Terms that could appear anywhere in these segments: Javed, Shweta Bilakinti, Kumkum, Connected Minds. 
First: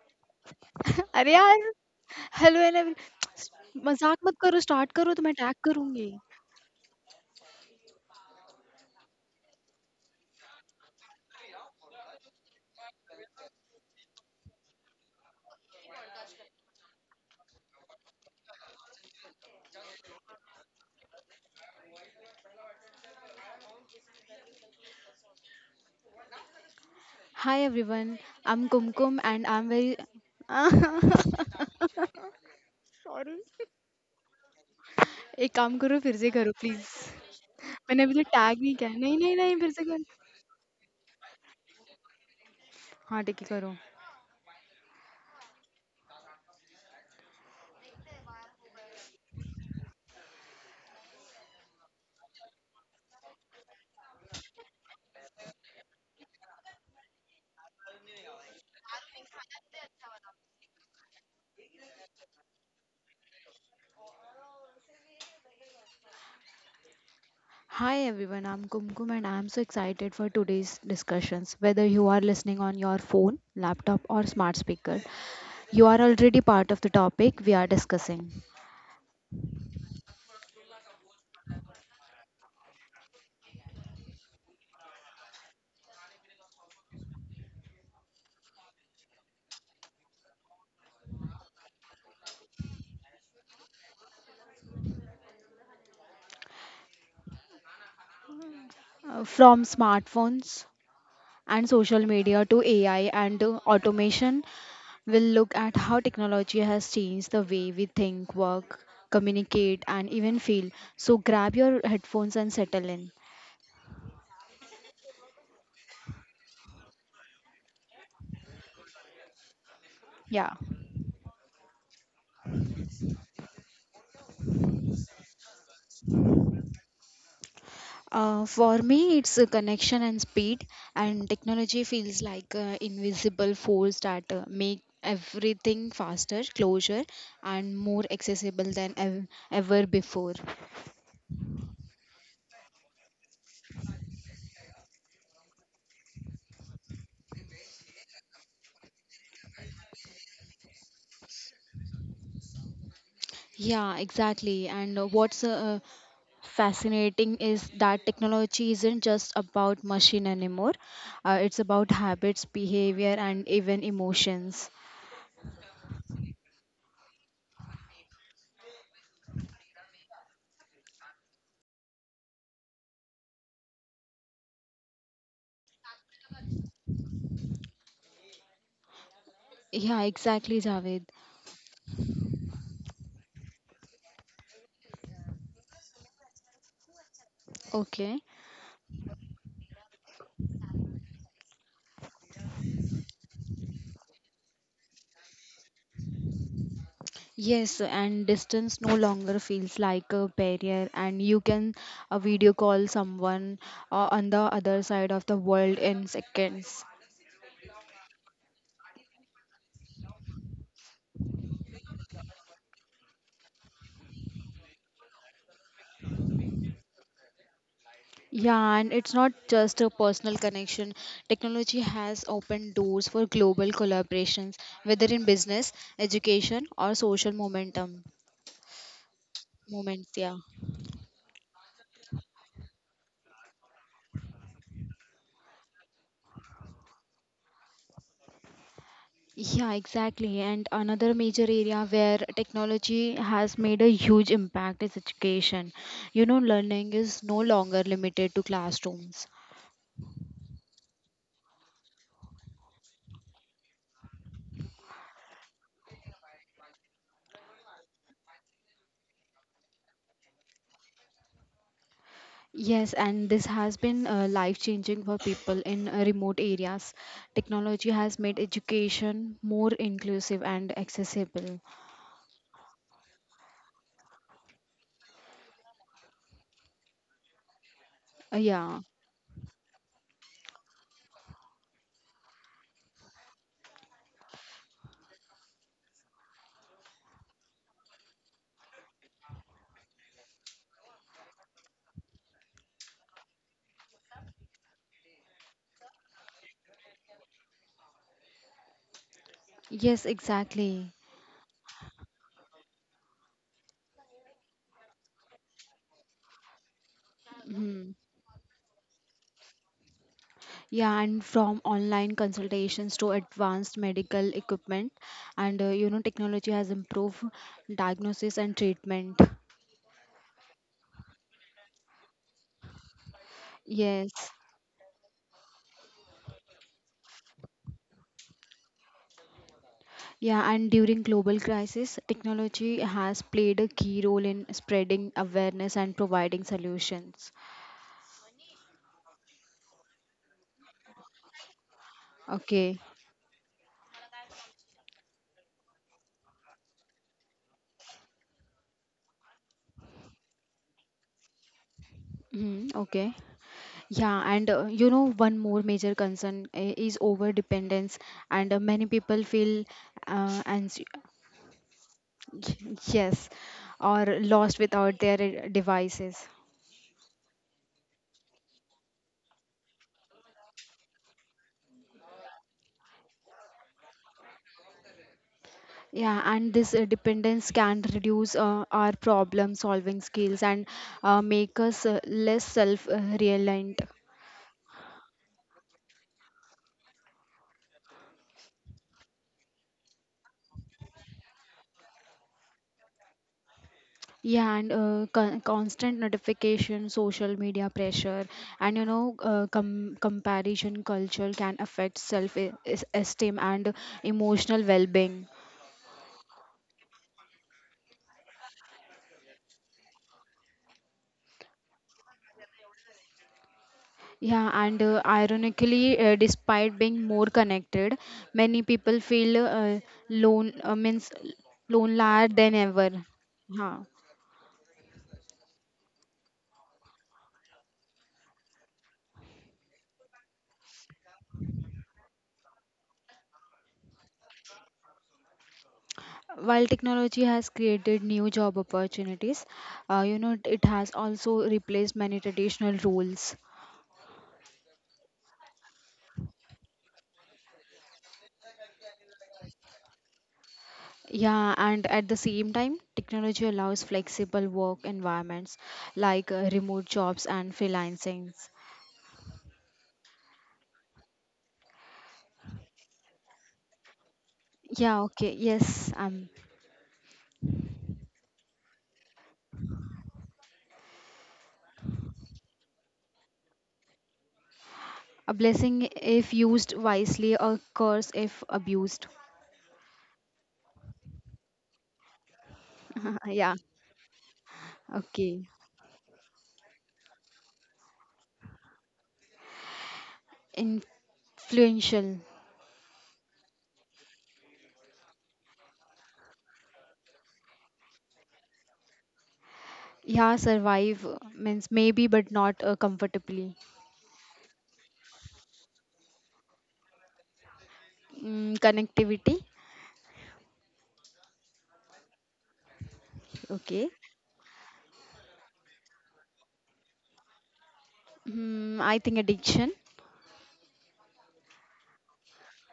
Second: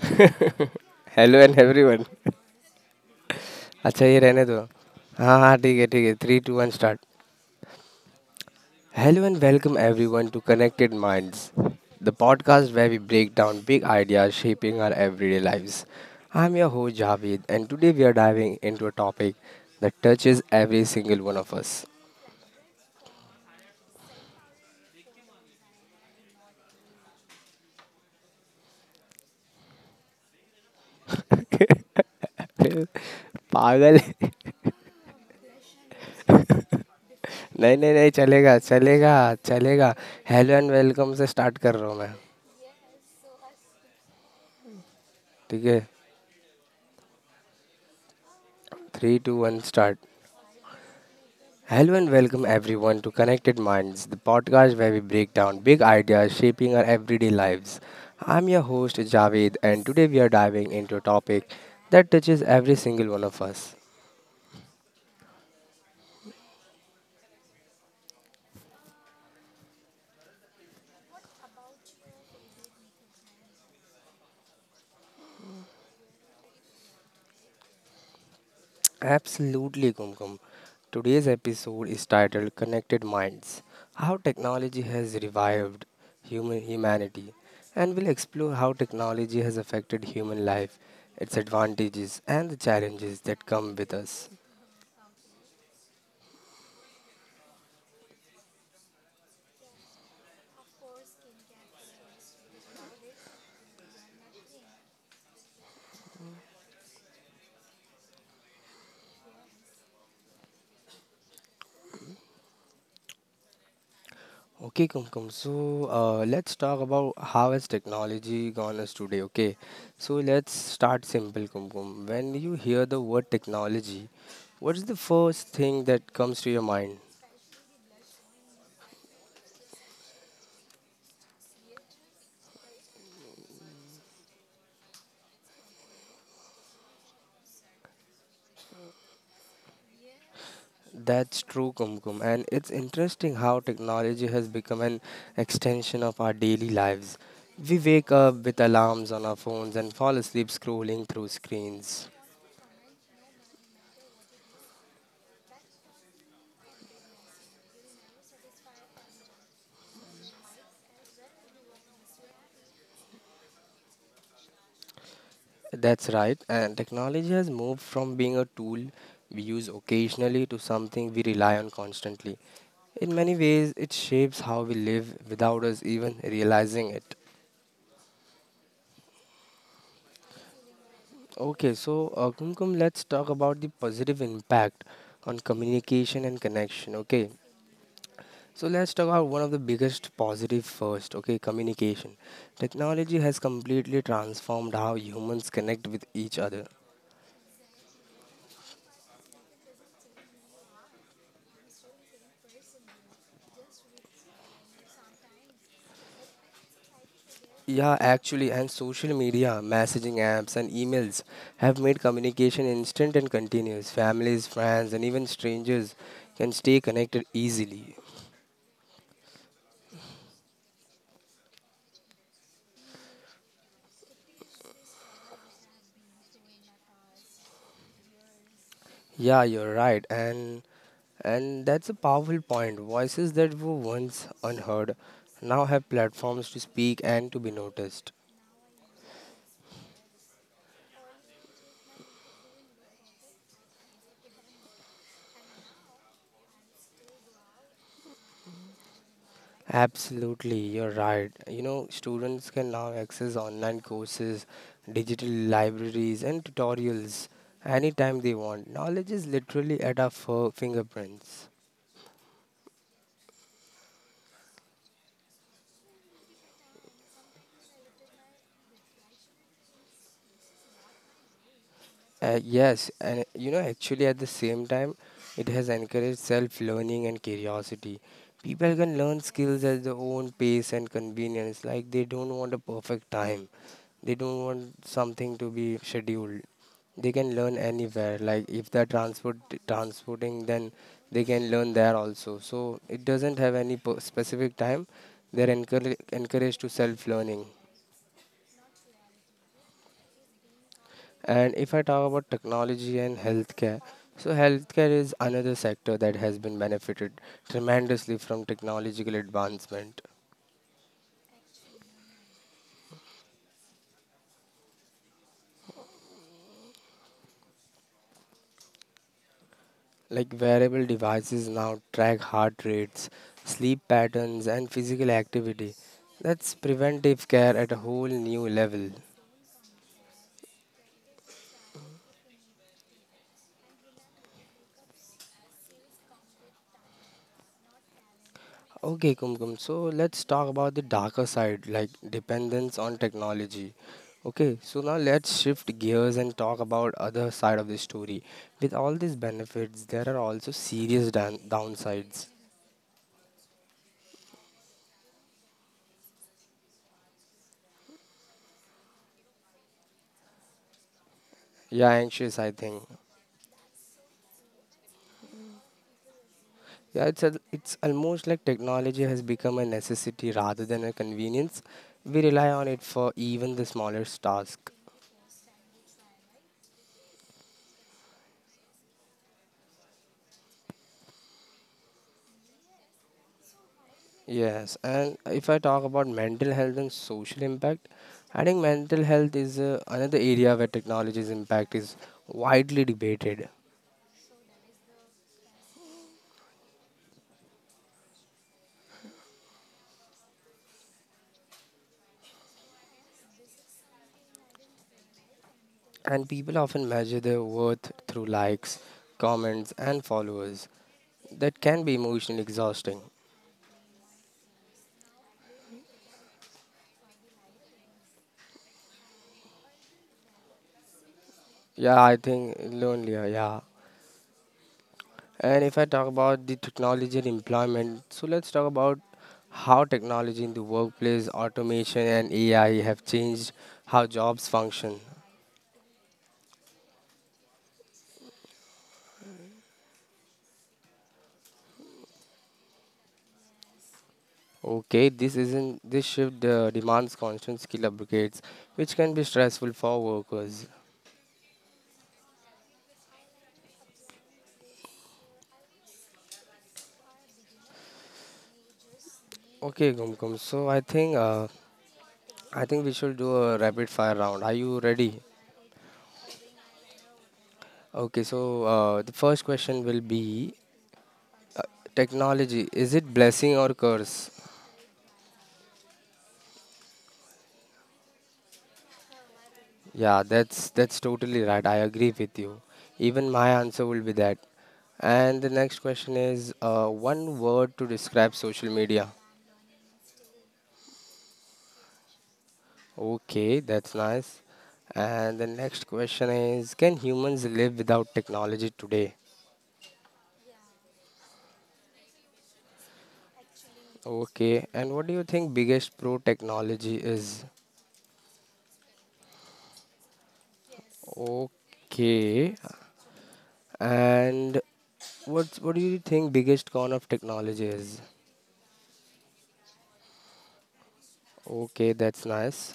अरे hello and यार! Everyone. Hello and every अच्छा, ये मज़ाक मत रहने दो। करो, स्टार्ट करो तो मैं हाँ, हाँ, टैग ठीक है, ठीक करूँगी। है, three two one start. Hello and welcome everyone to connected minds, the podcast where we break down big ideas shaping our everyday lives. I am your host Javed, and today we are diving into a topic that touches every single one of us. Hi everyone, I am Kumkum and I am very uh, sorry. पागल। एक काम करो फिर से करो please. नहीं, नहीं, मैंने नहीं, अभी तक चलेगा, टैग नहीं किया है। चलेगा, नहीं, नहीं, नहीं फिर से चलेगा। करो। हेलो एंड वेलकम से स्टार्ट कर रहा हूँ मैं। हाँ, ठीक है करो। ठीक है। Three, two, one, start. Hello and welcome everyone to Connected Minds, the podcast where we break down big ideas shaping our everyday lives. I'm your host Javed, and today we are diving into a topic that touches every single one of us. Hi everyone, I'm Kumkum and I'm so excited for today's discussions. Whether you are listening on your phone, laptop, or smart speaker, you are already part of the topic we are discussing. Absolutely, Kumkum. Today's episode is titled Connected Minds, How Technology Has Revived Human Humanity, and we'll explore how technology has affected human life, its advantages, and the challenges that come with us. From smartphones and social media to AI and to automation, we'll look at how technology has changed the way we think, work, communicate, and even feel. So grab your headphones and settle in. Okay, Kumkum. So let's talk about how has technology gone us today. Okay, so let's Yeah. start simple, Kumkum. When you hear the word technology, what is the first thing that comes to your mind? For me, it's a connection and speed, and technology feels like an invisible force that make everything faster, closer, and more accessible than ever before. That's true, Kumkum. And it's interesting how technology has become an extension of our daily lives. We wake up with alarms on our phones and fall asleep scrolling through screens. Yeah, exactly. And what's fascinating is that technology isn't just about machine anymore, it's about habits, behavior, and even emotions. That's right, and technology has moved from being a tool we use occasionally to something we rely on constantly. In many ways, it shapes how we live without us even realizing it. Yeah, exactly, Javed. Okay, so Kumkum, let's talk about the positive impact on communication and connection. Okay, Okay. so let's talk about one of the biggest positive first. Okay, communication. Technology has completely transformed how humans connect with each other. Yes, and distance no longer feels like a barrier, and you can video call someone on the other side of the world in seconds. Yeah, actually, and social media, messaging apps, and emails have made communication instant and continuous. Families, friends, and even strangers can stay connected easily. Yeah, and it's not just a personal connection. Technology has opened doors for global collaborations, whether in business, education, or social momentum Yeah, you're right, moments. Yeah. and that's a powerful point. Voices that were once unheard now have platforms to speak and to be noticed. Yeah, exactly. And another major area where technology has made a huge impact is education. You know, learning is no longer limited to classrooms. Absolutely, you're right. You know, students can now access online courses, digital libraries, and tutorials anytime they want. Knowledge is literally at our fingerprints. Yes, and this has been life changing for people in remote areas. Technology has made education more inclusive and accessible. Yes, and you know, actually, at the same time, it has encouraged self learning and curiosity. People Yeah, can learn skills at their own pace and convenience. Like, they don't want a perfect time, they don't want something to be scheduled. They can learn anywhere. Like, if they're transporting, then they can learn there also. So, it doesn't have any per- specific time. They're encouraged to self learning. yes, exactly. And if I talk about technology and healthcare, so healthcare is another sector that has been benefited Mhm. tremendously from technological advancement. Yeah, and from online consultations to advanced medical equipment, and you know, technology has improved diagnosis and treatment. Like wearable devices now track heart rates, sleep Yes. patterns, and physical activity. That's preventive care at a whole new level. Yeah, and during global crisis, technology has played a key role in spreading awareness and providing solutions. Okay, Kumkum. So let's talk about the darker side, like dependence Okay. on technology. Okay, so now let's shift gears and talk about other side of the story. With all these benefits, there are also serious downsides. Mhm, okay. Yeah, and you know, one more major concern is over dependence, and many people feel, and Yeah, anxious, I think. yes, or lost without their devices. Yeah, it's almost like technology has become a necessity rather than a convenience. We rely on it for even the smallest task. Yeah, and this dependence can reduce our problem solving skills and make us less self reliant. Yes, and if I talk about mental health and social impact, I think mental health is another area where technology's impact is widely debated, Yeah, and constant notification, social media pressure, and you know, comparison culture can affect self esteem and emotional well being. and people often measure their worth through likes, comments, and followers. That can be emotionally exhausting. Yeah, and ironically, despite being more connected, many people feel lone uh, means Yeah, I lonelier think than ever. lonelier, yeah. Yeah. And if I talk about the technology and employment, so let's talk about how technology in the workplace, automation, and AI have changed how jobs function. While technology has created new job opportunities, you know, it has also replaced many traditional roles. Okay, this isn't this shift demands constant skill upgrades, which can be stressful for workers. Yeah, and at the same time, technology allows flexible work environments like remote jobs and freelancing. Okay, Gumkum. So I think we should do a rapid fire round. Are you Yeah, ready? okay, yes, Okay. So the first question will be technology. Is it blessing or curse? a blessing if used wisely, a curse if abused. Yeah, that's totally right. I agree with you. Even my Yeah, answer will be that. And the okay. next question is one word to describe social media. Influential. Okay, that's nice. And the next question is, can humans live without technology today? Yeah, survive, means maybe, but not comfortably. Okay, and what do you think biggest pro technology is? Mm, connectivity. Okay, Okay. and what do you think biggest con of technology is? Mm, I think addiction. Okay, that's nice.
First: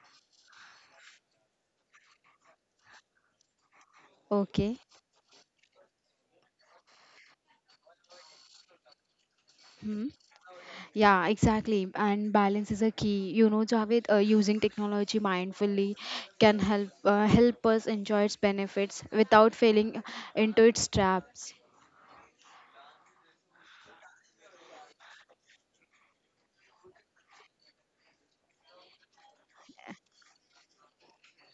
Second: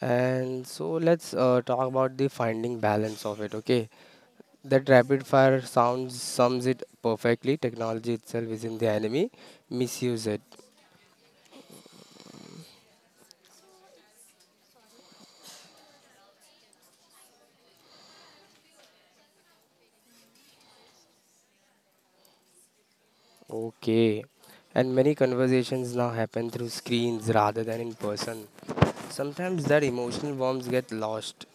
And so let's talk about the finding balance of it. Okay, Okay. that rapid fire sounds sums it perfectly. Technology itself isn't the enemy, Hmm. misuse it. Yeah, exactly. And balance is a key. You know, Javed, using technology mindfully can help us enjoy its benefits without falling into its traps. Okay. And many conversations now happen through screens rather than in person. Sometimes that emotional warmth get lost.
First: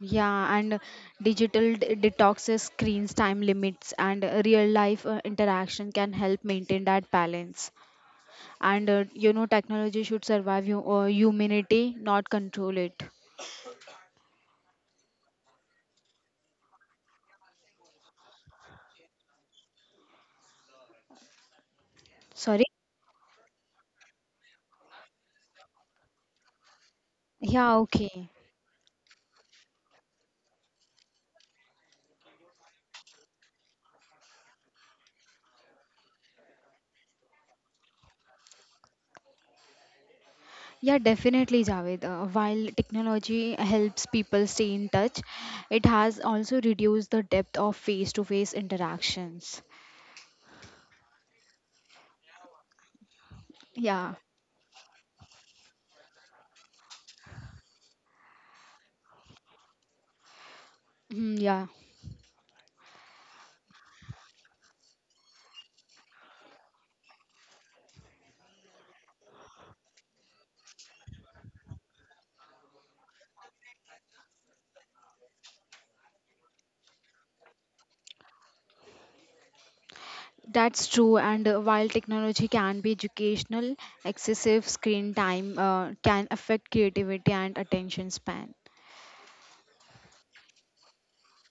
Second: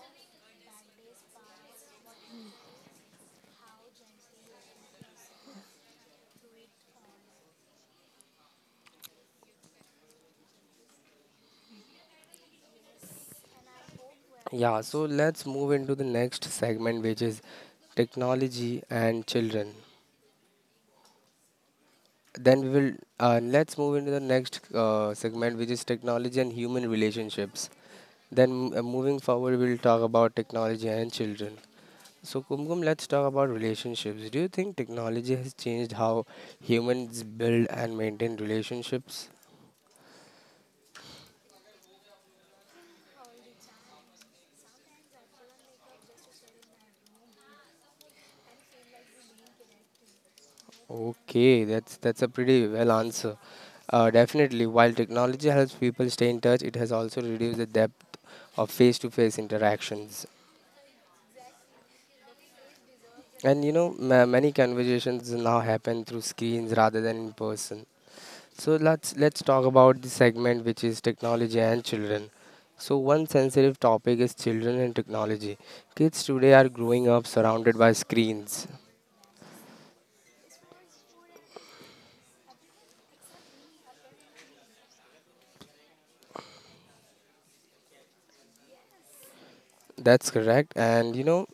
Yeah, and digital detoxes, screens, time limits, and real life interaction can help maintain that balance. And you know, technology should survive you, humanity, not control it. Yeah, so let's move into the next segment which is technology and children. Then Sorry? we will let's move into the next segment which is technology and human relationships. Yeah, okay. Then moving forward we'll talk about technology and children. So, Kumkum, let's talk about relationships. Do you think technology has changed how humans build and maintain relationships? Yeah, definitely, Javed. While technology helps people stay in touch, it has also reduced the depth of face-to-face interactions. Okay, that's a pretty well answer. Uh, Yeah. definitely, while technology helps people stay in touch, it has also reduced the depth of face-to-face interactions. Mm, yeah, And you know, many conversations now happen through screens rather than in person. So let's talk about the segment which is technology and children. So one sensitive topic is children and technology. Kids today are growing up surrounded by screens. that's true. And while technology can be educational, excessive screen time can affect creativity and attention span. That's correct. And you know,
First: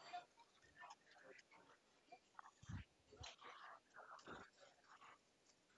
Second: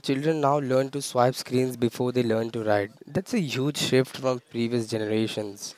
children now learn to swipe screens before they learn to write. That's a huge shift from previous generations.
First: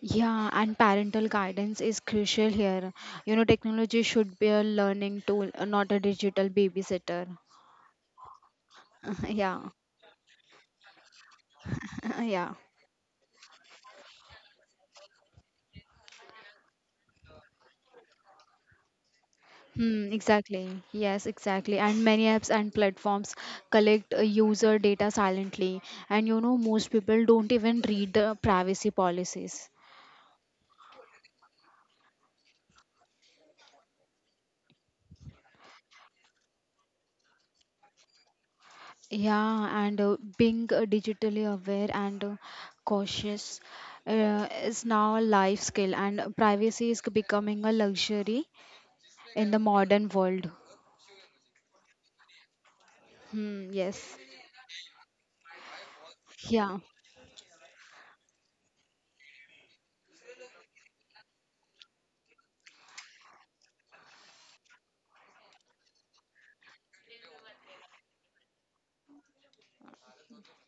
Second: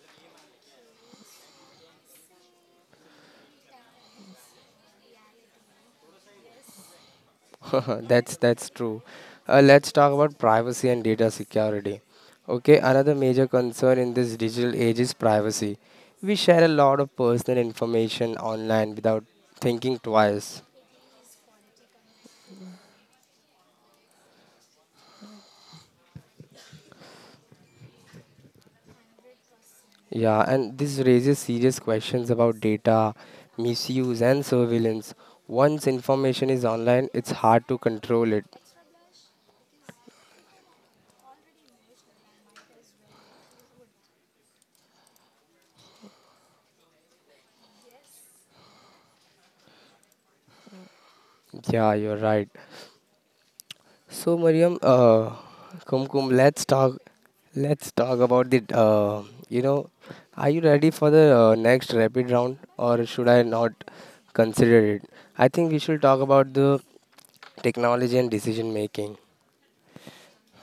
Yeah, and parental guidance is crucial here. You know, technology should be a learning tool, not a digital babysitter. That's true. Yeah. Let's talk about privacy and data security. Yeah. Okay, another major concern in this digital age is privacy. We share a lot of personal information online without thinking Hmm, twice. exactly. Yes, exactly. And many apps and platforms collect user data silently. And you know, most people don't even read the privacy policies. Yeah, and this raises serious questions about data misuse and surveillance. Once information is online, it's hard to control it. Yeah, and being digitally aware and cautious is now a life skill, and privacy is becoming a luxury in the modern world. Yeah, you're right. Hmm, yes. So Kumkum, let's Yeah. talk. Let's talk about the. You know, are you ready for the next rapid round, or should I not consider it? I think we should talk about the technology and decision making.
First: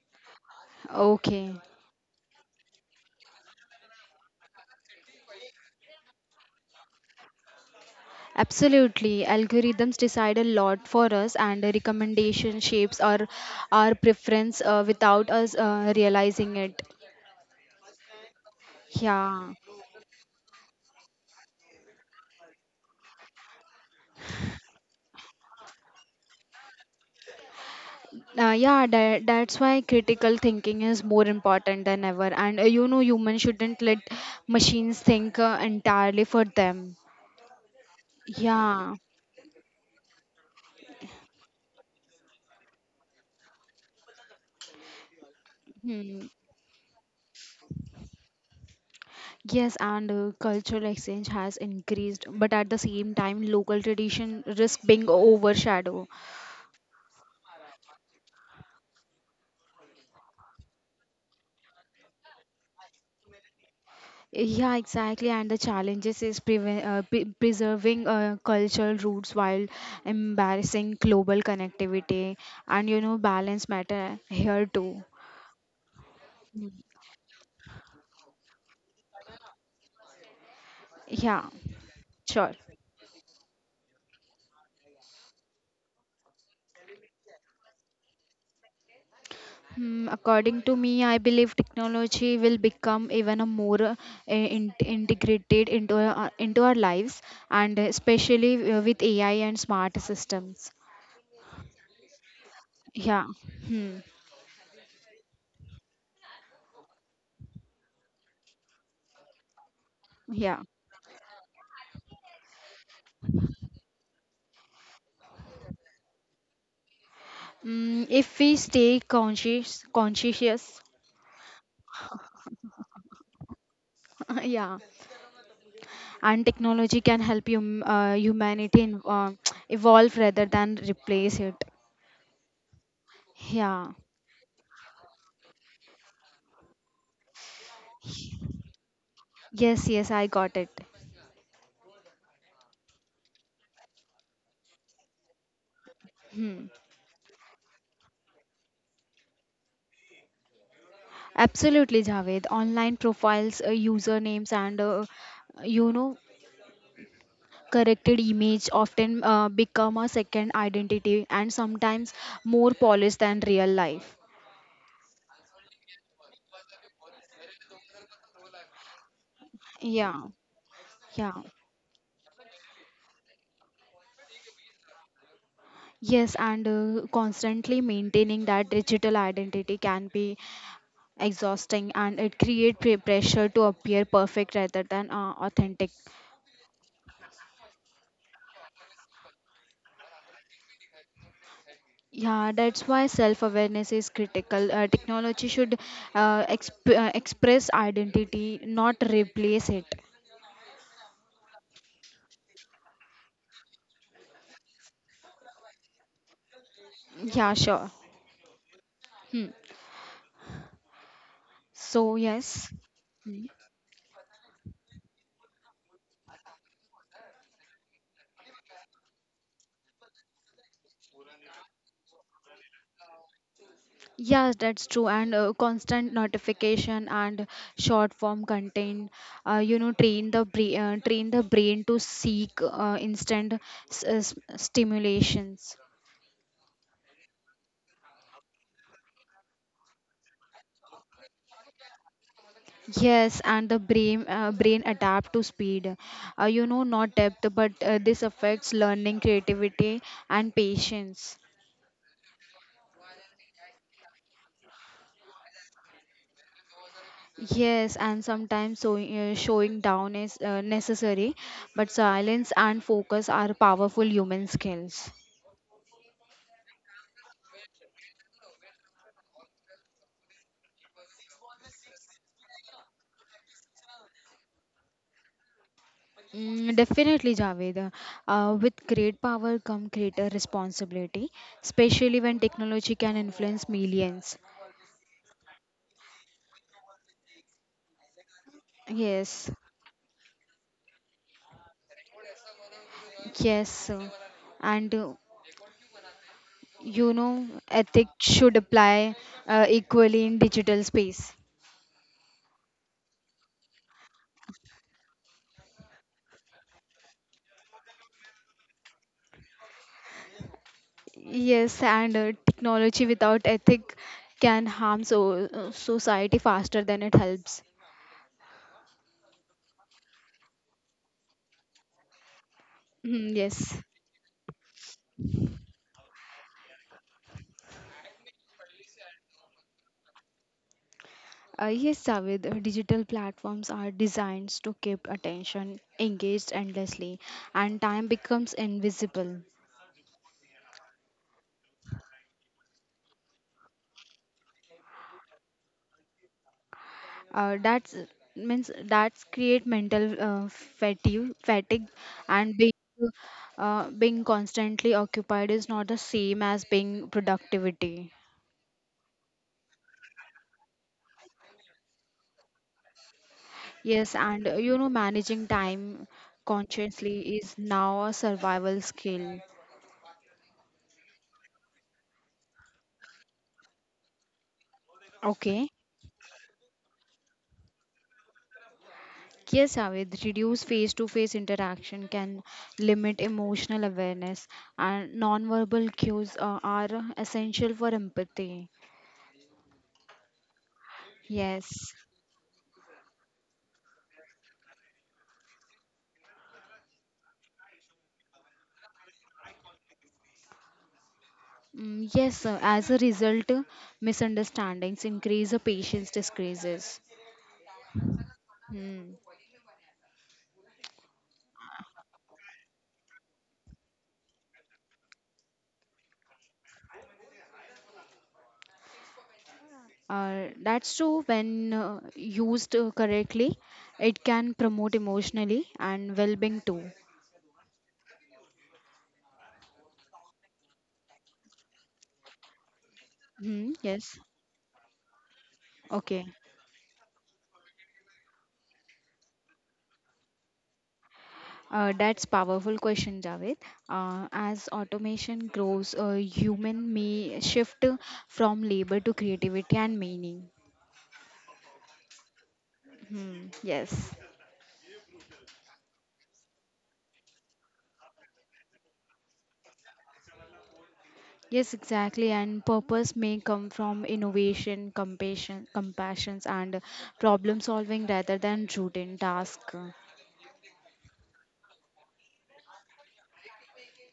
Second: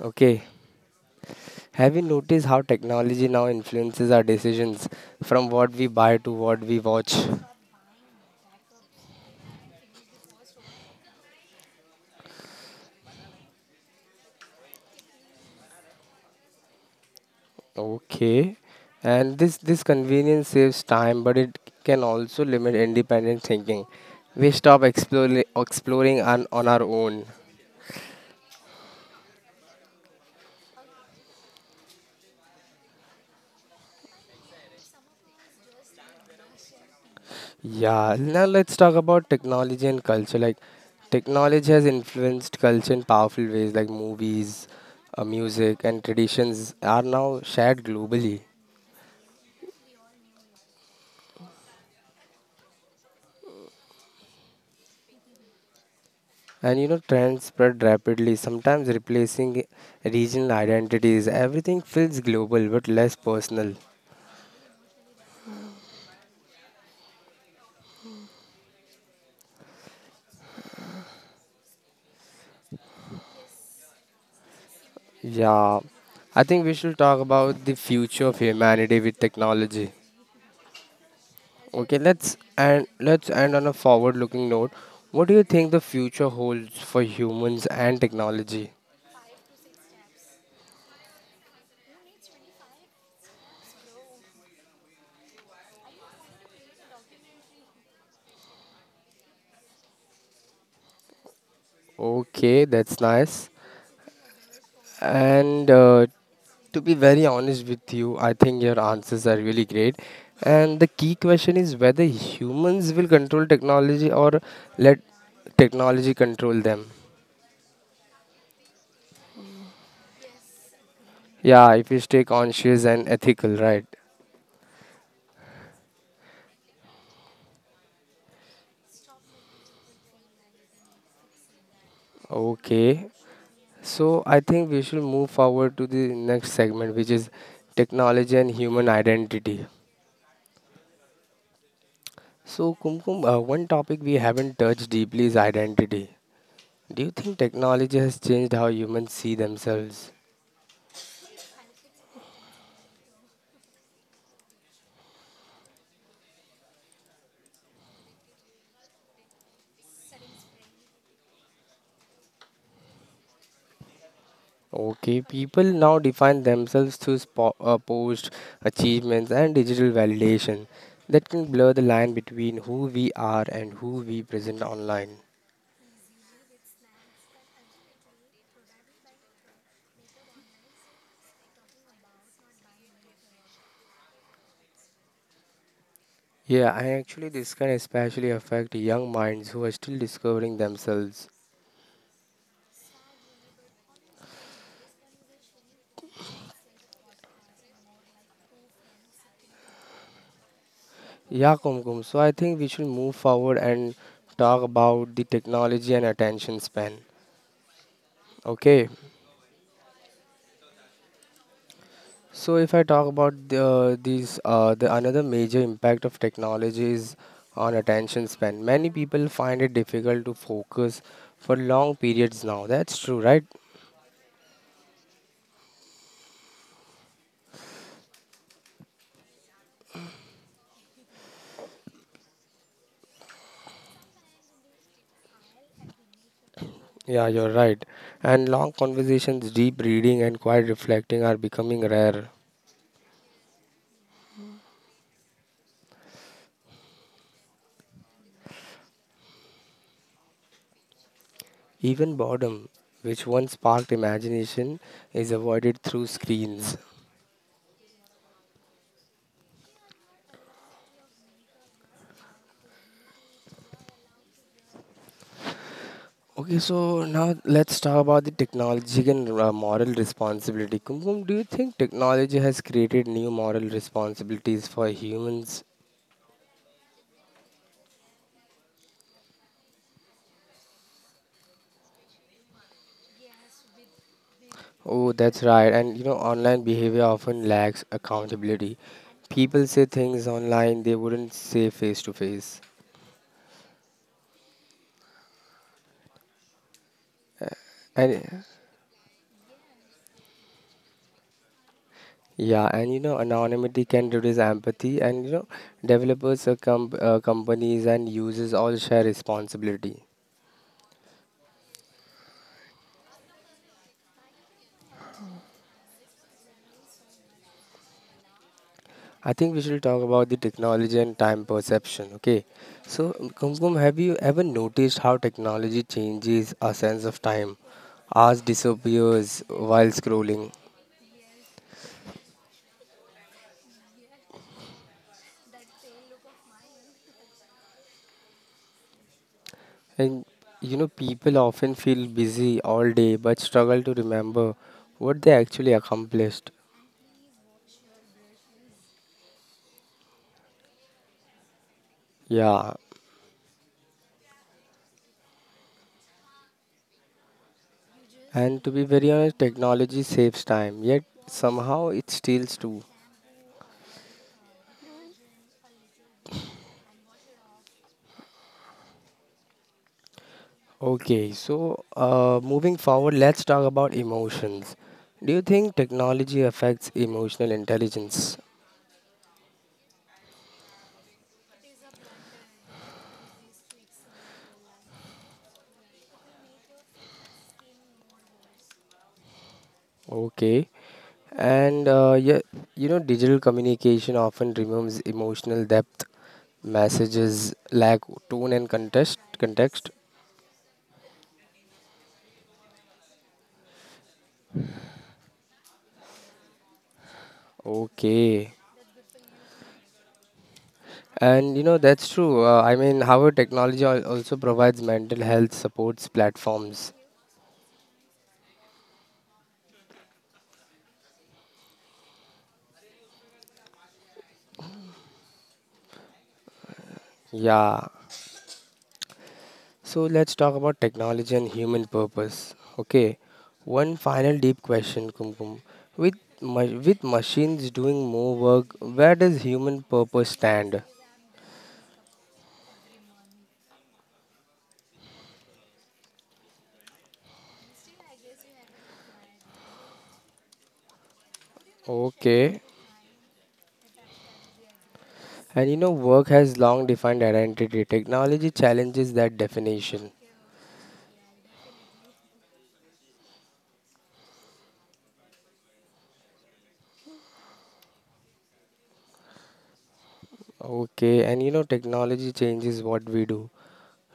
Okay. Okay. Have you noticed how technology now influences our decisions from what we buy to what we watch? Absolutely. Algorithms decide a lot for us, and the recommendation shapes our preference without us realizing it. Okay. And Yeah. this convenience saves time, but it can also limit independent thinking. We stop exploring on our own. Yeah, that's why critical thinking is more important than ever. And you know, humans shouldn't let machines think entirely for them. Yeah, now let's talk Yeah. about technology and culture. Like, technology has influenced culture in powerful ways, like movies, music, and Hmm. traditions are now shared globally. Yes, and cultural exchange has increased, but at the same time, local tradition risk being overshadowed. And you know, trends spread rapidly, sometimes replacing regional identities. Everything feels global but less personal. Yeah, exactly. And the challenges is preserving cultural roots while embarrassing global connectivity. And you know, balance matter here too. Yeah, I think we should talk about the future of humanity with technology. Yeah, Okay, sure. Let's end on a forward-looking note. What do you think the future holds for humans and technology? Hmm, according to me, I believe technology will become even a more integrated into our lives, and especially with AI and smart systems. Okay, that's Yeah. nice. Hmm. And to be very honest with you, I think your answers are really great. Yeah. And the key question is whether humans will control technology or let technology control them. Mm, if we stay conscious, Yeah, if we stay conscious and ethical, right? yeah, and technology can help, humanity evolve rather than replace it. Okay. Yeah. So I think we should move forward to the next segment, which is technology and human identity. Yes, yes, I got it. So Kumkum, one topic we haven't touched deeply is identity. Hmm. Do you think technology has changed how humans see themselves? Absolutely, Javed. Online profiles, usernames, and you know, corrected image often become a second identity, and sometimes more polished than real life. Okay, people now define themselves through posts, achievements, and digital Yeah. validation that Yeah. can blur the line between who we are and who we present online. Yes, and constantly maintaining that digital identity can be exhausting, and it create pressure to appear perfect rather than authentic. Yeah, and actually, this can especially affect young minds who are still discovering themselves. Yeah, that's why self awareness is critical. Technology should express identity, not replace it. Yeah, Kumkum. So I think we should move forward and talk about the technology and attention span. Yeah, sure. Okay. Hmm. So So yes. if I talk about Mm. the, these, the another major impact of technology is on attention span. Many people find it difficult to focus for long periods now. That's true, right? Yes, that's true. And constant notification and short form content, you know, train the brain to seek instant stimulations. Yeah, you're right. And long conversations, deep reading, and quiet reflecting are becoming rare. Yes, and the brain adapt to speed. You know, not depth, but this affects learning, creativity, and patience. Even boredom, which once sparked imagination, is avoided through screens. Yes, and sometimes so, showing down is necessary, but silence and focus are powerful human skills. Okay, so now let's talk about the technology and moral responsibility. Kumkum, do you think technology has created new moral responsibilities for humans? Mm, definitely, Javed. With great power come greater responsibility, especially when technology can influence millions. Oh, that's right. And you know, online behavior often lacks accountability. Yes, People say things online they wouldn't say face to face. yes, sir. And you know, ethics And should apply equally in digital space. yeah, and anonymity can reduce empathy. And you know, developers, companies, and users all share responsibility. Yes, and technology without ethic can harm, society faster than it helps. I think we should talk about the technology and time perception. Okay. So, Mhm, yes. Kumkum, have you ever noticed how technology changes our sense of time? Ours disappears while scrolling. Yes, Javed, digital platforms are designed to keep attention engaged endlessly, and time becomes invisible. And you know, people often feel busy all day but struggle to remember what they actually accomplished. uh, that's that's create mental fatigue, and Yeah. being constantly occupied is not the same as being productivity. And to be very honest, technology saves time, yet somehow it steals too. Yes, and you know, managing time consciously is now a survival skill. Okay, so moving forward, let's talk about emotions. Do you think Okay. technology affects emotional intelligence? Yes, Javed, reduce face to face interaction can limit emotional awareness, and nonverbal cues are essential for empathy. Okay, and Yes. Yeah, you know, digital communication often removes emotional depth. Messages lack tone and context. Context. Mm, yes, sir. As a result, misunderstandings increase, patience decreases. Okay, Hmm. and you know that's true. I mean, however, technology also provides mental health supports platforms. That's true. When used correctly, it can promote emotionally and well-being too. Yeah, so let's talk about technology and human purpose. Okay, Hmm. one Yes. final deep question, Kumkum. With Okay. with machines doing more work, where does human purpose stand? That's powerful question, Javed. As automation grows, human may shift from labor to creativity and meaning. Okay, Hmm. Yes. and you know work has long defined identity. Technology challenges that definition. Yes, exactly. And purpose may come from innovation, compassions, and problem solving rather than routine task. Okay, and you know technology changes what we do,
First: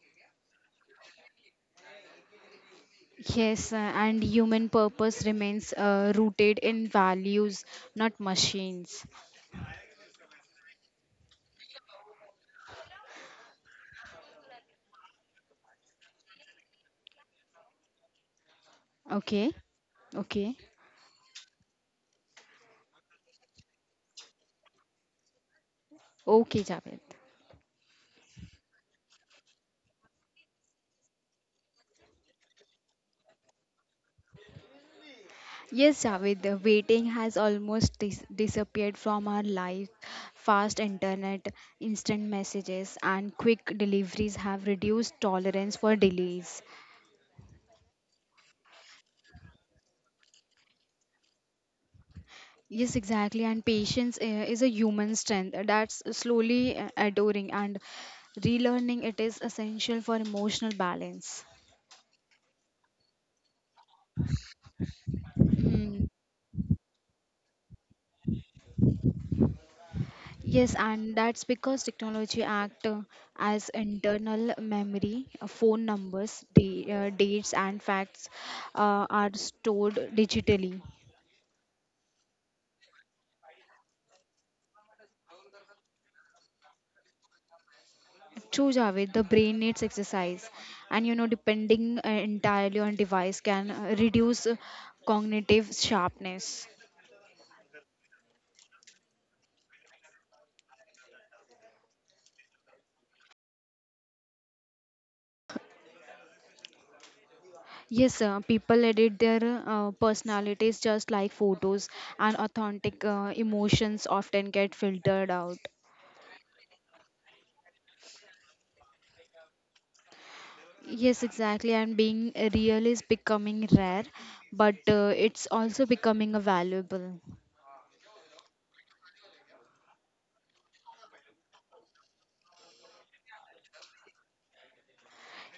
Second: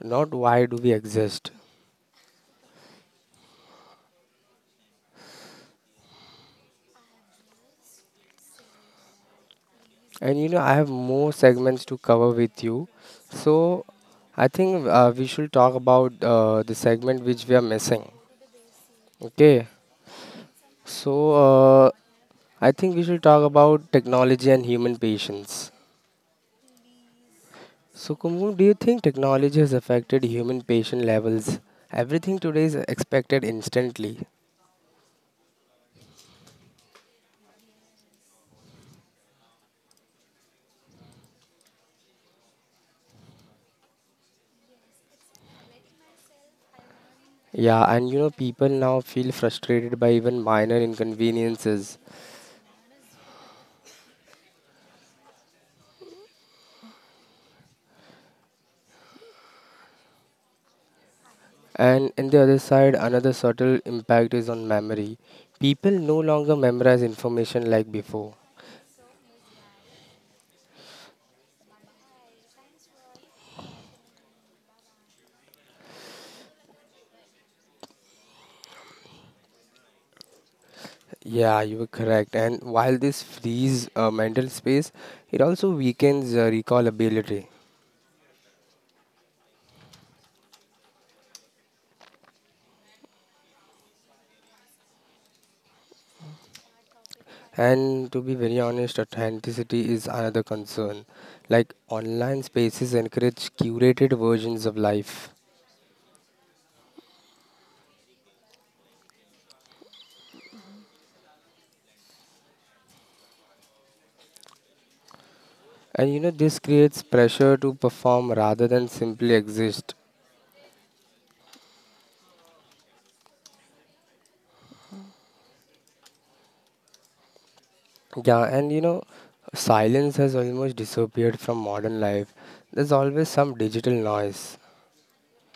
not why do we exist. Yes, and human purpose remains rooted in values, not machines. And you know, I have more segments to cover with you. So I think we should talk about the segment which we are missing. Okay, Okay. okay, So uh, I think we should talk about technology and human patience. okay, Javed. So, Kumbu, do you think technology has affected human patient levels? Everything today is expected instantly. Yes, Javed, the waiting has almost disappeared from our life. Fast internet, instant messages, and quick deliveries have reduced tolerance for delays. Yeah, and you know, people now feel frustrated by even minor inconveniences. Yes, exactly. And patience is a human strength that's slowly adoring, and relearning it is essential for emotional balance. And in the other side, another subtle impact is on memory. People Hmm. no longer memorize information like before. Yes, and that's because technology act as internal memory. Phone numbers, dates, and facts are stored digitally. Yeah, you were correct. And while this frees mental space, it also weakens recall ability. True, Javed, the brain needs exercise, and you know, depending entirely on device can reduce cognitive sharpness. And to be very honest, authenticity is another concern. Like online spaces encourage curated versions of life. Yes, people edit their personalities just like photos, and authentic emotions often get filtered out. And you know, this creates pressure to perform rather than simply exist. Yes, exactly. And being real is becoming rare, but it's also becoming a valuable. Yeah, and you know, silence has almost disappeared from modern life. There's always some digital noise,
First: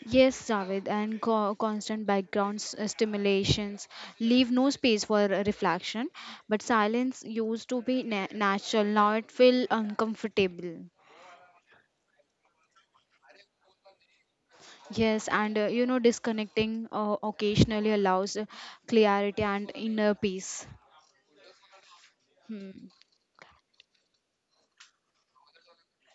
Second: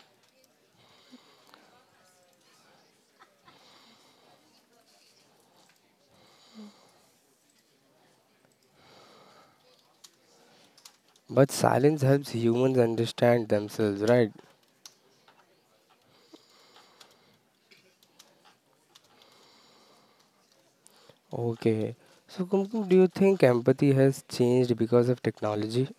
Yes, Javed, and constant background stimulations leave no space for reflection, but silence used to be natural, now it feels uncomfortable. but silence helps humans understand themselves, right? Yes, and you know, disconnecting occasionally allows clarity and inner peace. Okay. So, Hmm. Kumkum, do you think empathy has changed because of technology?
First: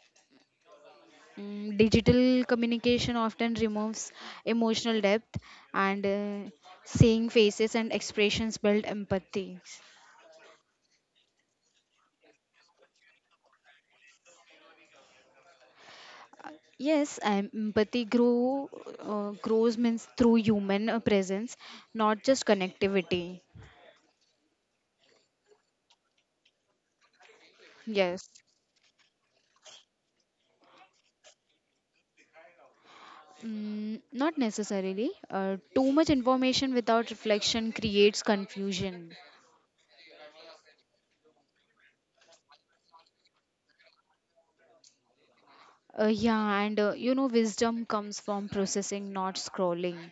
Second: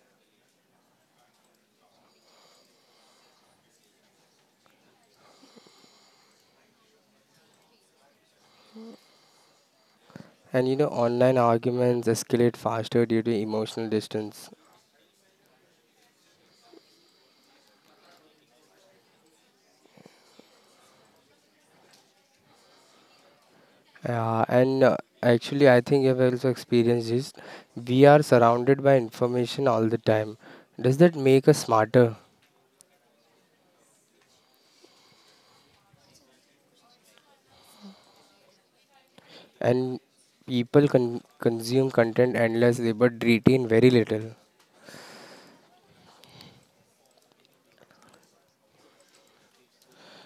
Mm, digital communication often removes emotional depth, and seeing faces and expressions build empathy. And you know, online arguments escalate faster due to emotional distance. Yes, empathy grow grows means through human presence, not just connectivity. Yeah, and actually, I think I've also experienced this. We are Yes. surrounded by information all the time. Does that make us smarter? Mm, not necessarily. Too much information without reflection creates confusion. And people consume content endlessly but retain very little. Yeah, and you know, wisdom comes from processing, not scrolling.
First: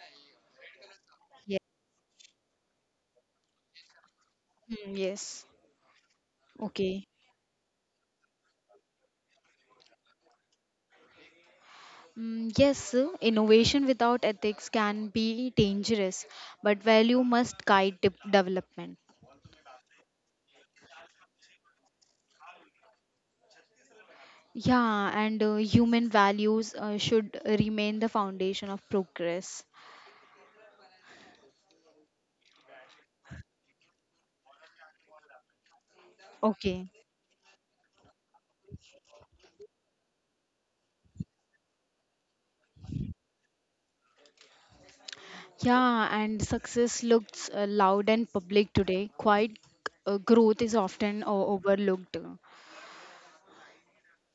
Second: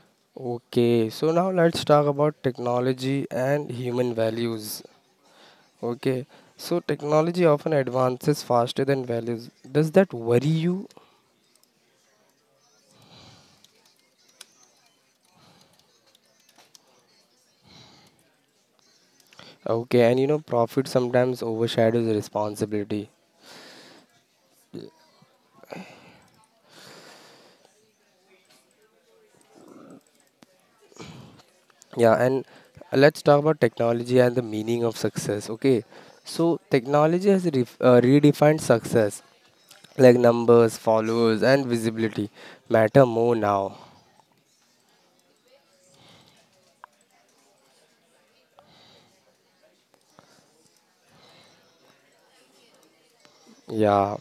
Okay, so now Yes. let's talk about technology and human values. Mm, yes. Okay, so Okay. technology often advances faster than values. Does that worry you? Mm, yes, innovation without ethics can be dangerous, but value must guide development. Okay, and you know profit sometimes overshadows responsibility. Yeah, and human values should remain the foundation of progress. Yeah, and let's talk about technology and the meaning of success. Okay, so Okay. technology has redefined success, like numbers, followers, and visibility matter more now. Yeah, and success looks loud and public today. Quiet growth is often overlooked. Yeah.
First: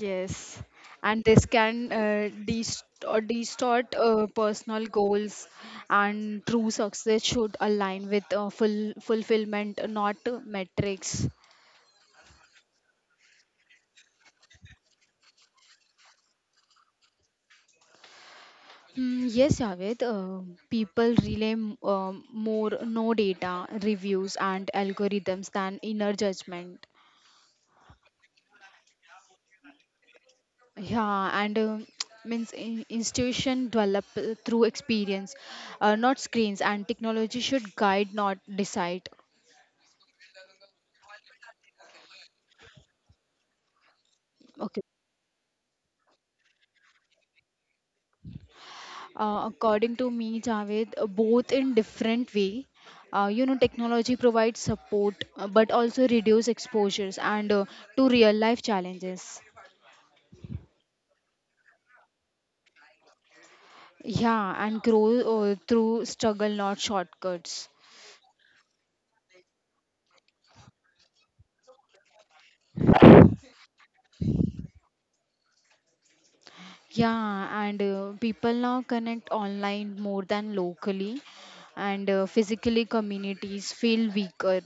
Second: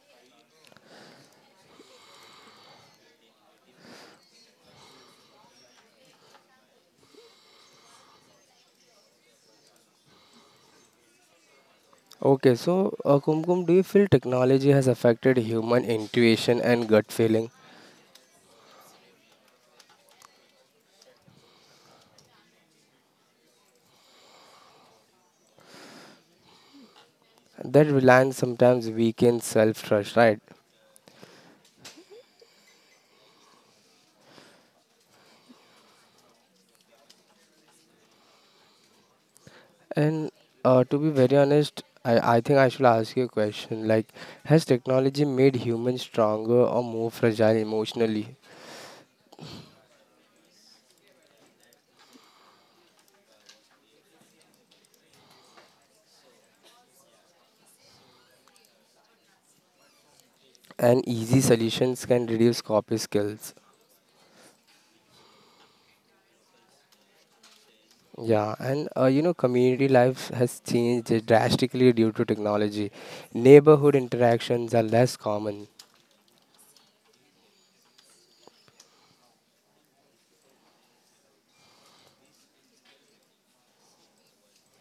Yes, and this can distort personal goals, and true success should align with full fulfillment, not metrics. Okay, so Kumkum, do you feel technology has affected human intuition and gut feeling? Mm, yes, Javed, people rely more no data, reviews, and algorithms than inner judgment. That reliance sometimes weakens self trust, right? Yeah, and institution develop through experience, not screens, and technology should guide, not decide. And to be very honest, I think I should ask you a question. Like, has Okay. technology made humans stronger or more fragile emotionally? According to me, Javed, both in different way. You know, technology provides support, but also reduce exposures, and to real life challenges. And easy solutions can reduce copy skills. Yeah, and grow through struggle, not shortcuts. Yeah, and you know, community life has changed drastically due to technology. Neighborhood interactions are less common, Yeah, and people now connect online more than locally, and physically communities feel weaker.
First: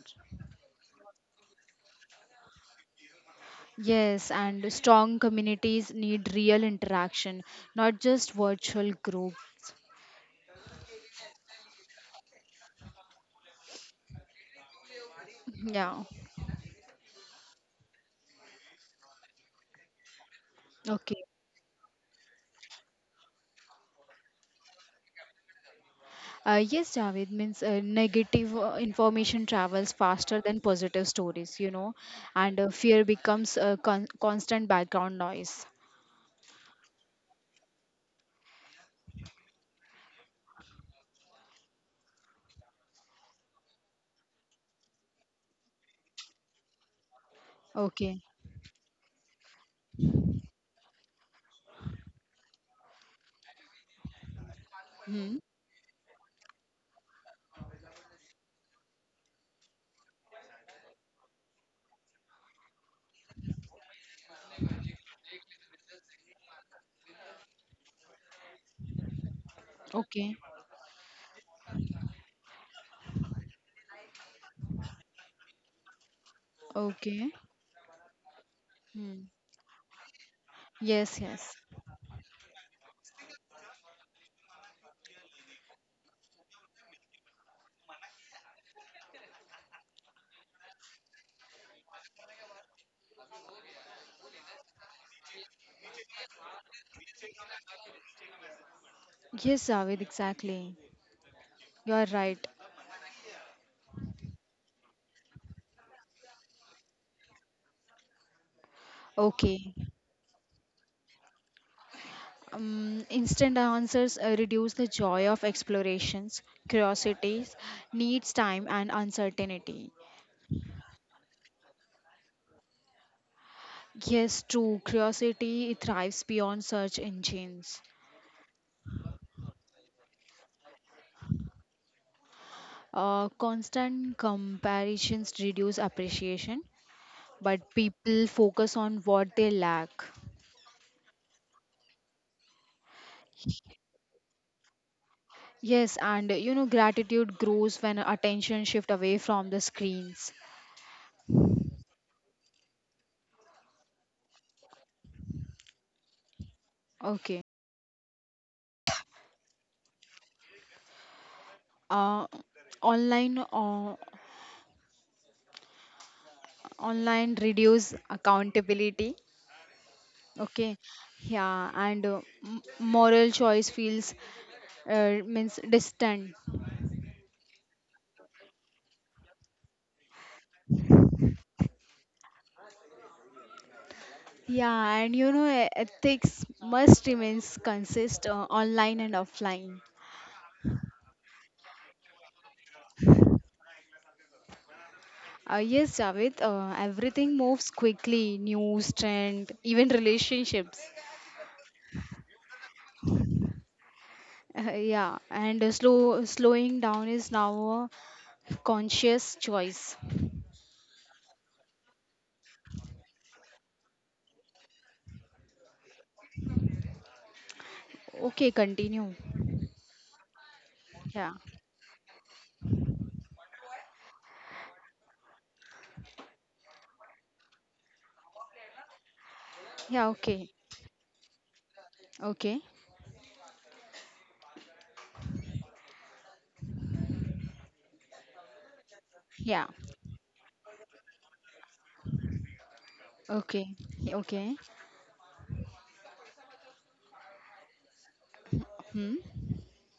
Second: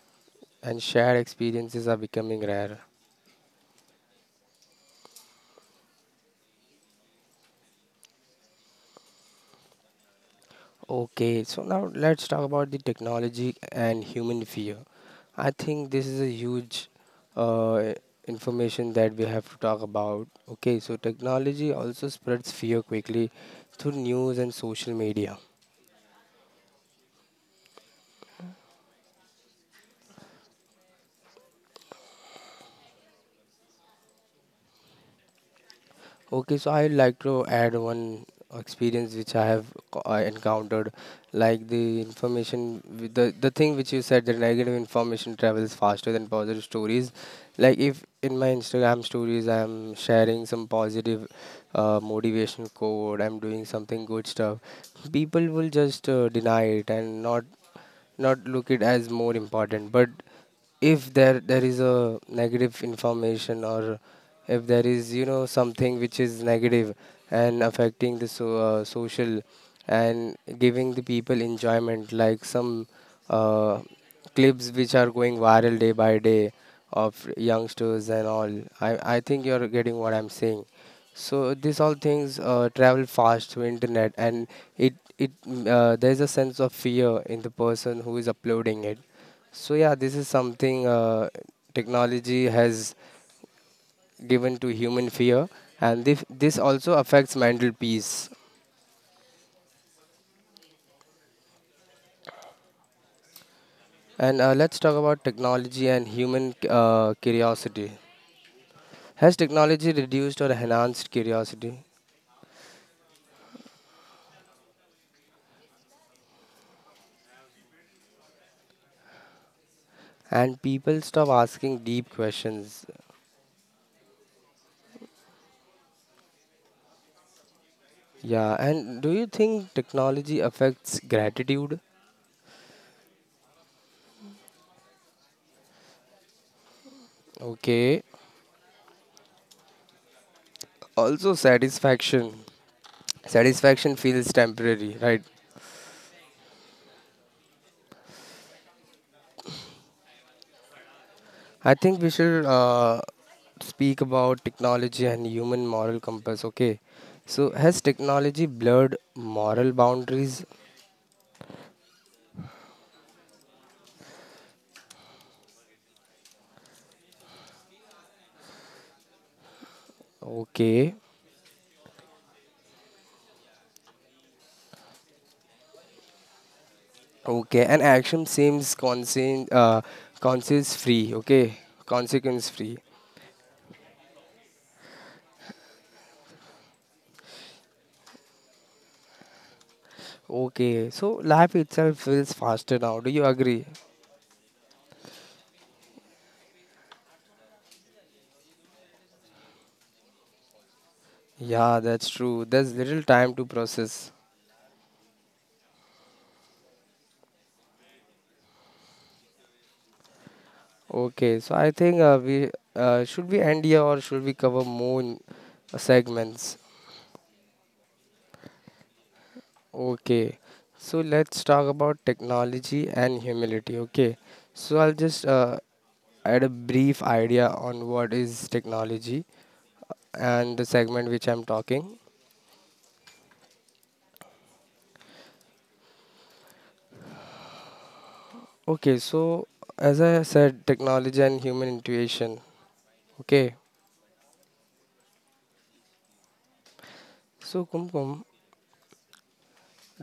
and shared experiences are becoming rare. Yes, and strong communities need real interaction, not just virtual group. Okay, so now let's talk about the technology and human fear. I think Yeah. this is a huge uh, information that we have to talk about. Okay, so Okay. technology also spreads fear quickly through news and social media. Yes, Javed, means negative information travels faster than positive stories, you know, and fear becomes a constant background noise. Okay, so I'd like to add one experience which I have I encountered, like the information, with the thing which you said, that negative information travels faster than positive stories. Like if Okay. in my Instagram stories I'm sharing some positive motivation code, I'm doing something good stuff, Hmm. people will just deny it and not look it as more important. But if there is a negative information, or if there is, you know, something which is negative and affecting the so, social, and Okay. giving the people enjoyment, like some uh, clips which are going viral day by day of Okay. youngsters and all. I i Hmm. think you're getting what I'm saying. Yes, So yes. these all things travel fast through internet, and it there's a sense of fear in the person who is uploading it. So yeah, this is something technology has given to human fear, and this also affects mental peace. Yes, Javed, exactly. You are right. And let's talk about technology and human curiosity. Has Okay. technology reduced or enhanced curiosity? Instant answers reduce the joy of explorations, curiosities, needs time, and uncertainty. And people stop asking deep questions. Yes, true. Curiosity thrives beyond search engines. Yeah, and do you think technology affects gratitude? Constant comparisons reduce appreciation, but Okay. people focus on what they lack. Also, satisfaction. Satisfaction feels temporary, right? Yes, and you know, gratitude grows when attention shift away from the screens. I think we should speak about technology and human moral compass. Okay. Okay. So, has technology blurred moral boundaries? Uh, online uh, online reduce accountability. Okay. Okay. Yeah, and moral choice feels means distant. Okay. And action seems conscience, conscience free. Okay. Consequence free. Yeah, and you know, ethics must remains consist online and offline. Okay. So, life itself feels faster now. Do you agree? Yes, Javed, everything moves quickly, news, trend, even relationships. Yeah, that's true. There's little time to process. Yeah, and slowing down is now a conscious choice. Okay. So, I think we should we end here or should we cover more segments? Okay, continue. Okay, so Yeah, let's talk about technology and humility. Okay, so I'll just add a brief idea on what is technology yeah, okay, and the segment which I'm talking. okay, Okay, so yeah, as I said, technology and human intuition. Okay, okay, okay. so Kumkum, Hmm.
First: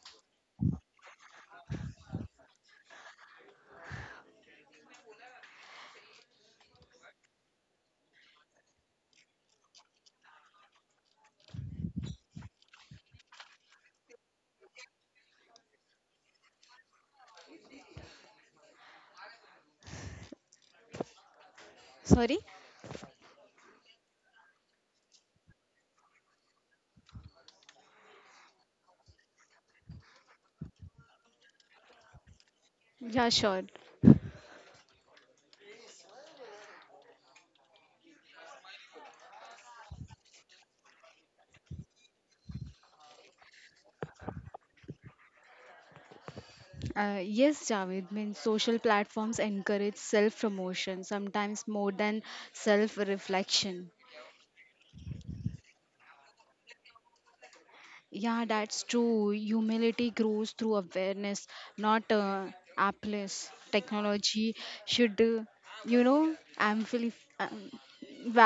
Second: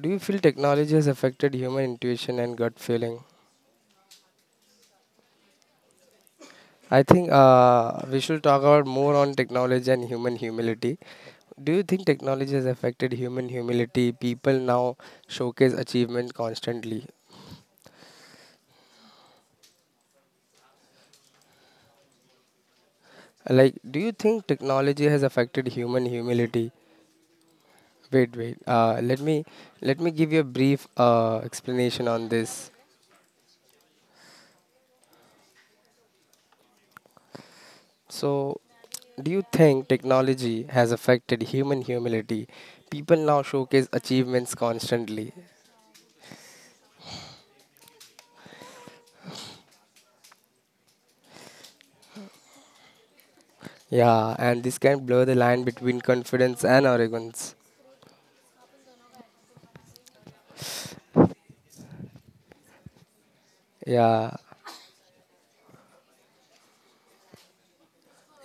do you feel technology has affected human intuition and gut feeling? I think we should talk about more on technology and human humility. Do you think technology has affected human humility? People now showcase achievement constantly. Sorry? Like, do you think technology has affected human humility? Wait, wait. Let me let me give you a brief explanation on this. Yeah, sure. So, do you think technology has affected human humility? People now showcase achievements constantly. Yes, Javed, means social platforms encourage self promotion, sometimes more than self reflection. Yeah, and this can blur the line between confidence and arrogance. Yeah, that's true. Humility grows through awareness, not applause. Yeah, Technology should, you know, amplify, um,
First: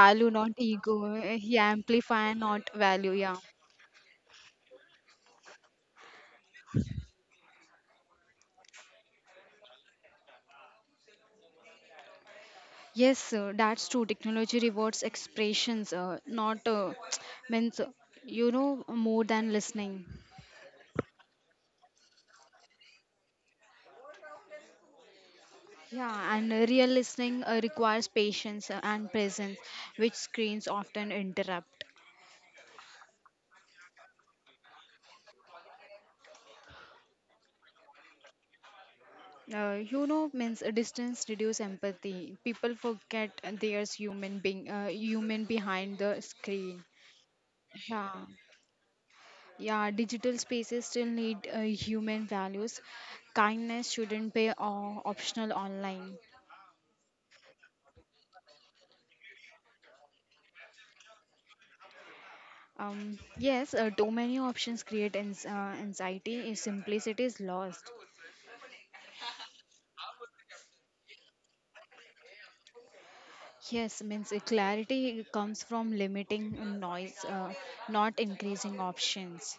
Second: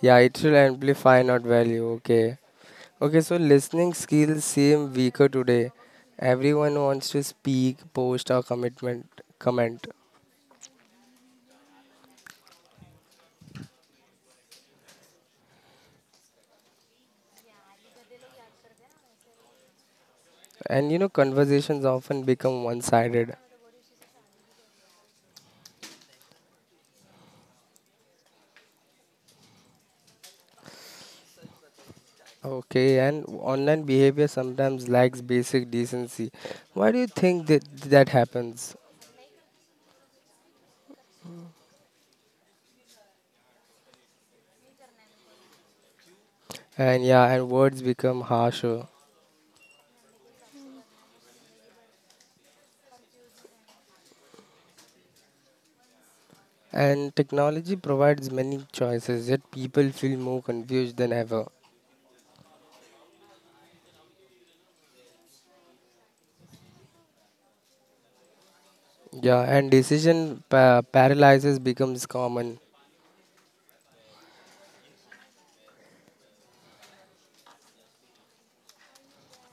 yeah, it not should ego. amplify, not Yeah, value. amplify, Okay. not value. Okay, so Yeah. listening skills seem weaker today. Everyone wants to speak, post, or commitment, comment. Yes, that's true. Technology rewards expressions, not means, uh, you know, more than listening. And you know, conversations often become one sided. Yeah, and real listening requires patience and presence, which screens often interrupt. Okay, and online behavior sometimes lacks basic decency. Why do you think that happens? You know, means distance reduce empathy. People forget there's human behind the screen. And yeah, and words Yeah, become harsher. yeah. Digital spaces still need human values. Kindness shouldn't be optional online. And technology provides many choices, yet people feel more confused than ever. Yes, too many options create anxiety. If simplicity is lost. Yeah, and decision paralysis becomes common. Yes, means clarity comes from limiting noise, not increasing options.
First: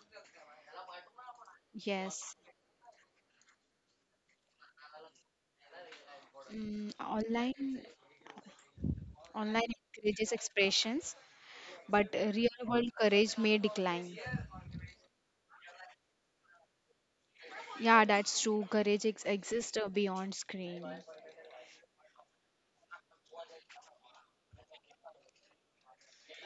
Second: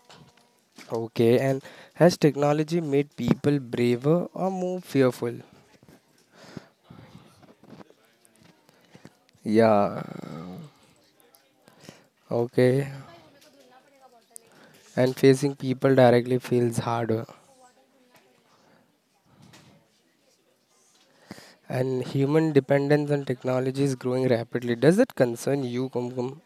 Okay, and has Yes, technology made people braver or more fearful? mm, online online Yeah, encourages expressions, but real okay. world courage may decline. And facing people directly feels harder. Yeah, that's true. Courage ex exists beyond screen. And human dependence on technology is growing rapidly. Does that concern you, Kumkum?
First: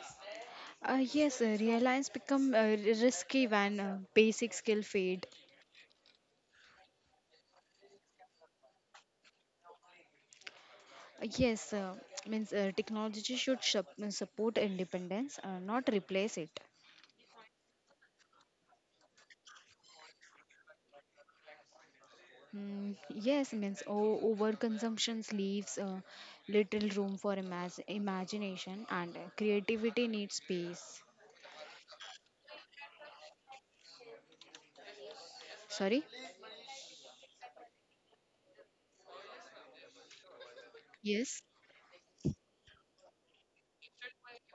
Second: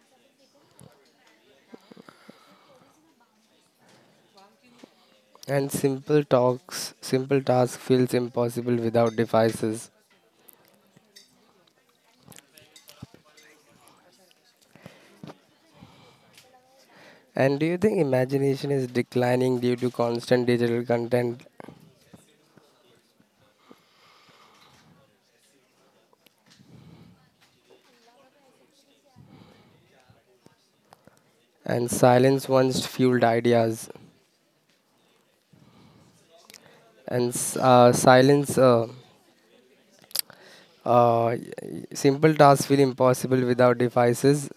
Yes, real lines become risky when basic skill fade. And simple talks, simple tasks feels impossible without devices. Yes, means technology should support independence, not replace it. And do you think imagination is declining due to constant digital content Mm, yes, means overconsumption leaves little room for imagination, and creativity needs space. and silence once fueled ideas? Sorry? And uh, Yes, simple tasks feel impossible without devices.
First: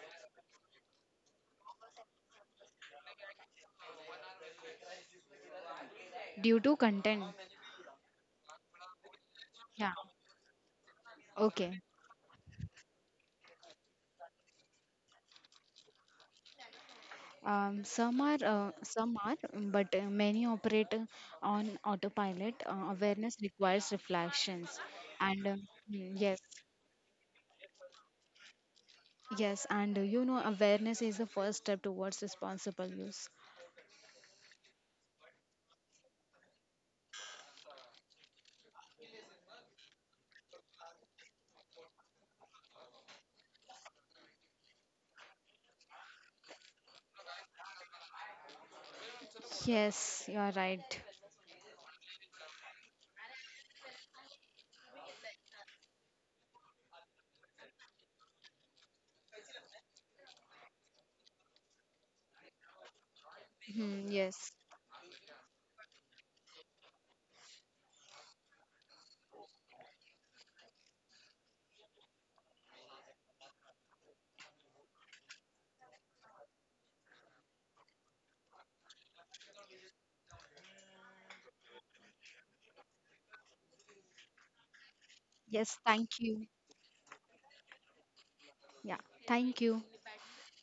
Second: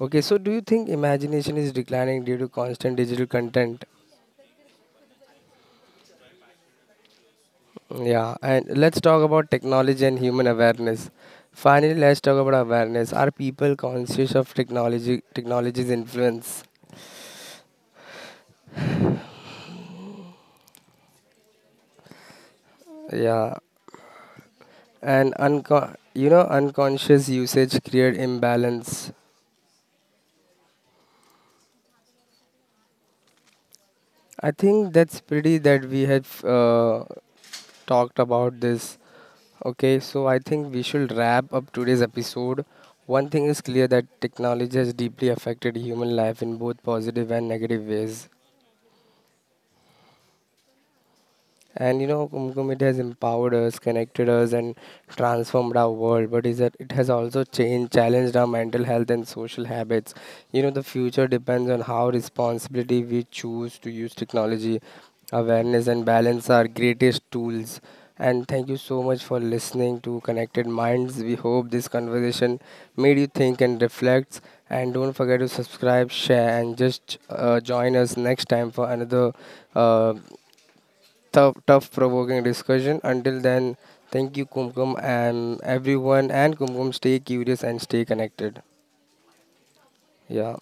Okay, so do you think imagination is declining due to constant digital content? due to content. Yeah, and let's talk about Yeah. technology and human awareness. Okay. Finally, let's talk about awareness. Are people conscious of technology, technology's influence? Some are, but many operate on autopilot. Awareness Yeah, requires reflections, and and you yes, know unconscious usage create imbalance. yes, and you know, awareness is the first step towards responsible use. I think that's pretty that we have talked about this. Okay, so I think we should wrap up today's episode. One thing is clear, that technology has deeply affected human life in both positive and negative ways. Yes, you are right. And you know, Kumkum, it has empowered us, connected us, and transformed our world. But is that it has also changed, challenged our mental health and social habits. You know, the future depends on how responsibility we choose to Hmm, use yes. technology. Awareness and balance are greatest tools. And thank you so much for listening to Connected Minds. We hope this conversation made you think and reflect. And don't forget to subscribe, share, and just join us next time for another uh, tough provoking discussion. Until then, thank you, Kumkum, and Yes, thank everyone, you. and Kumkum, stay curious and stay connected. Yeah, thank you. Yeah.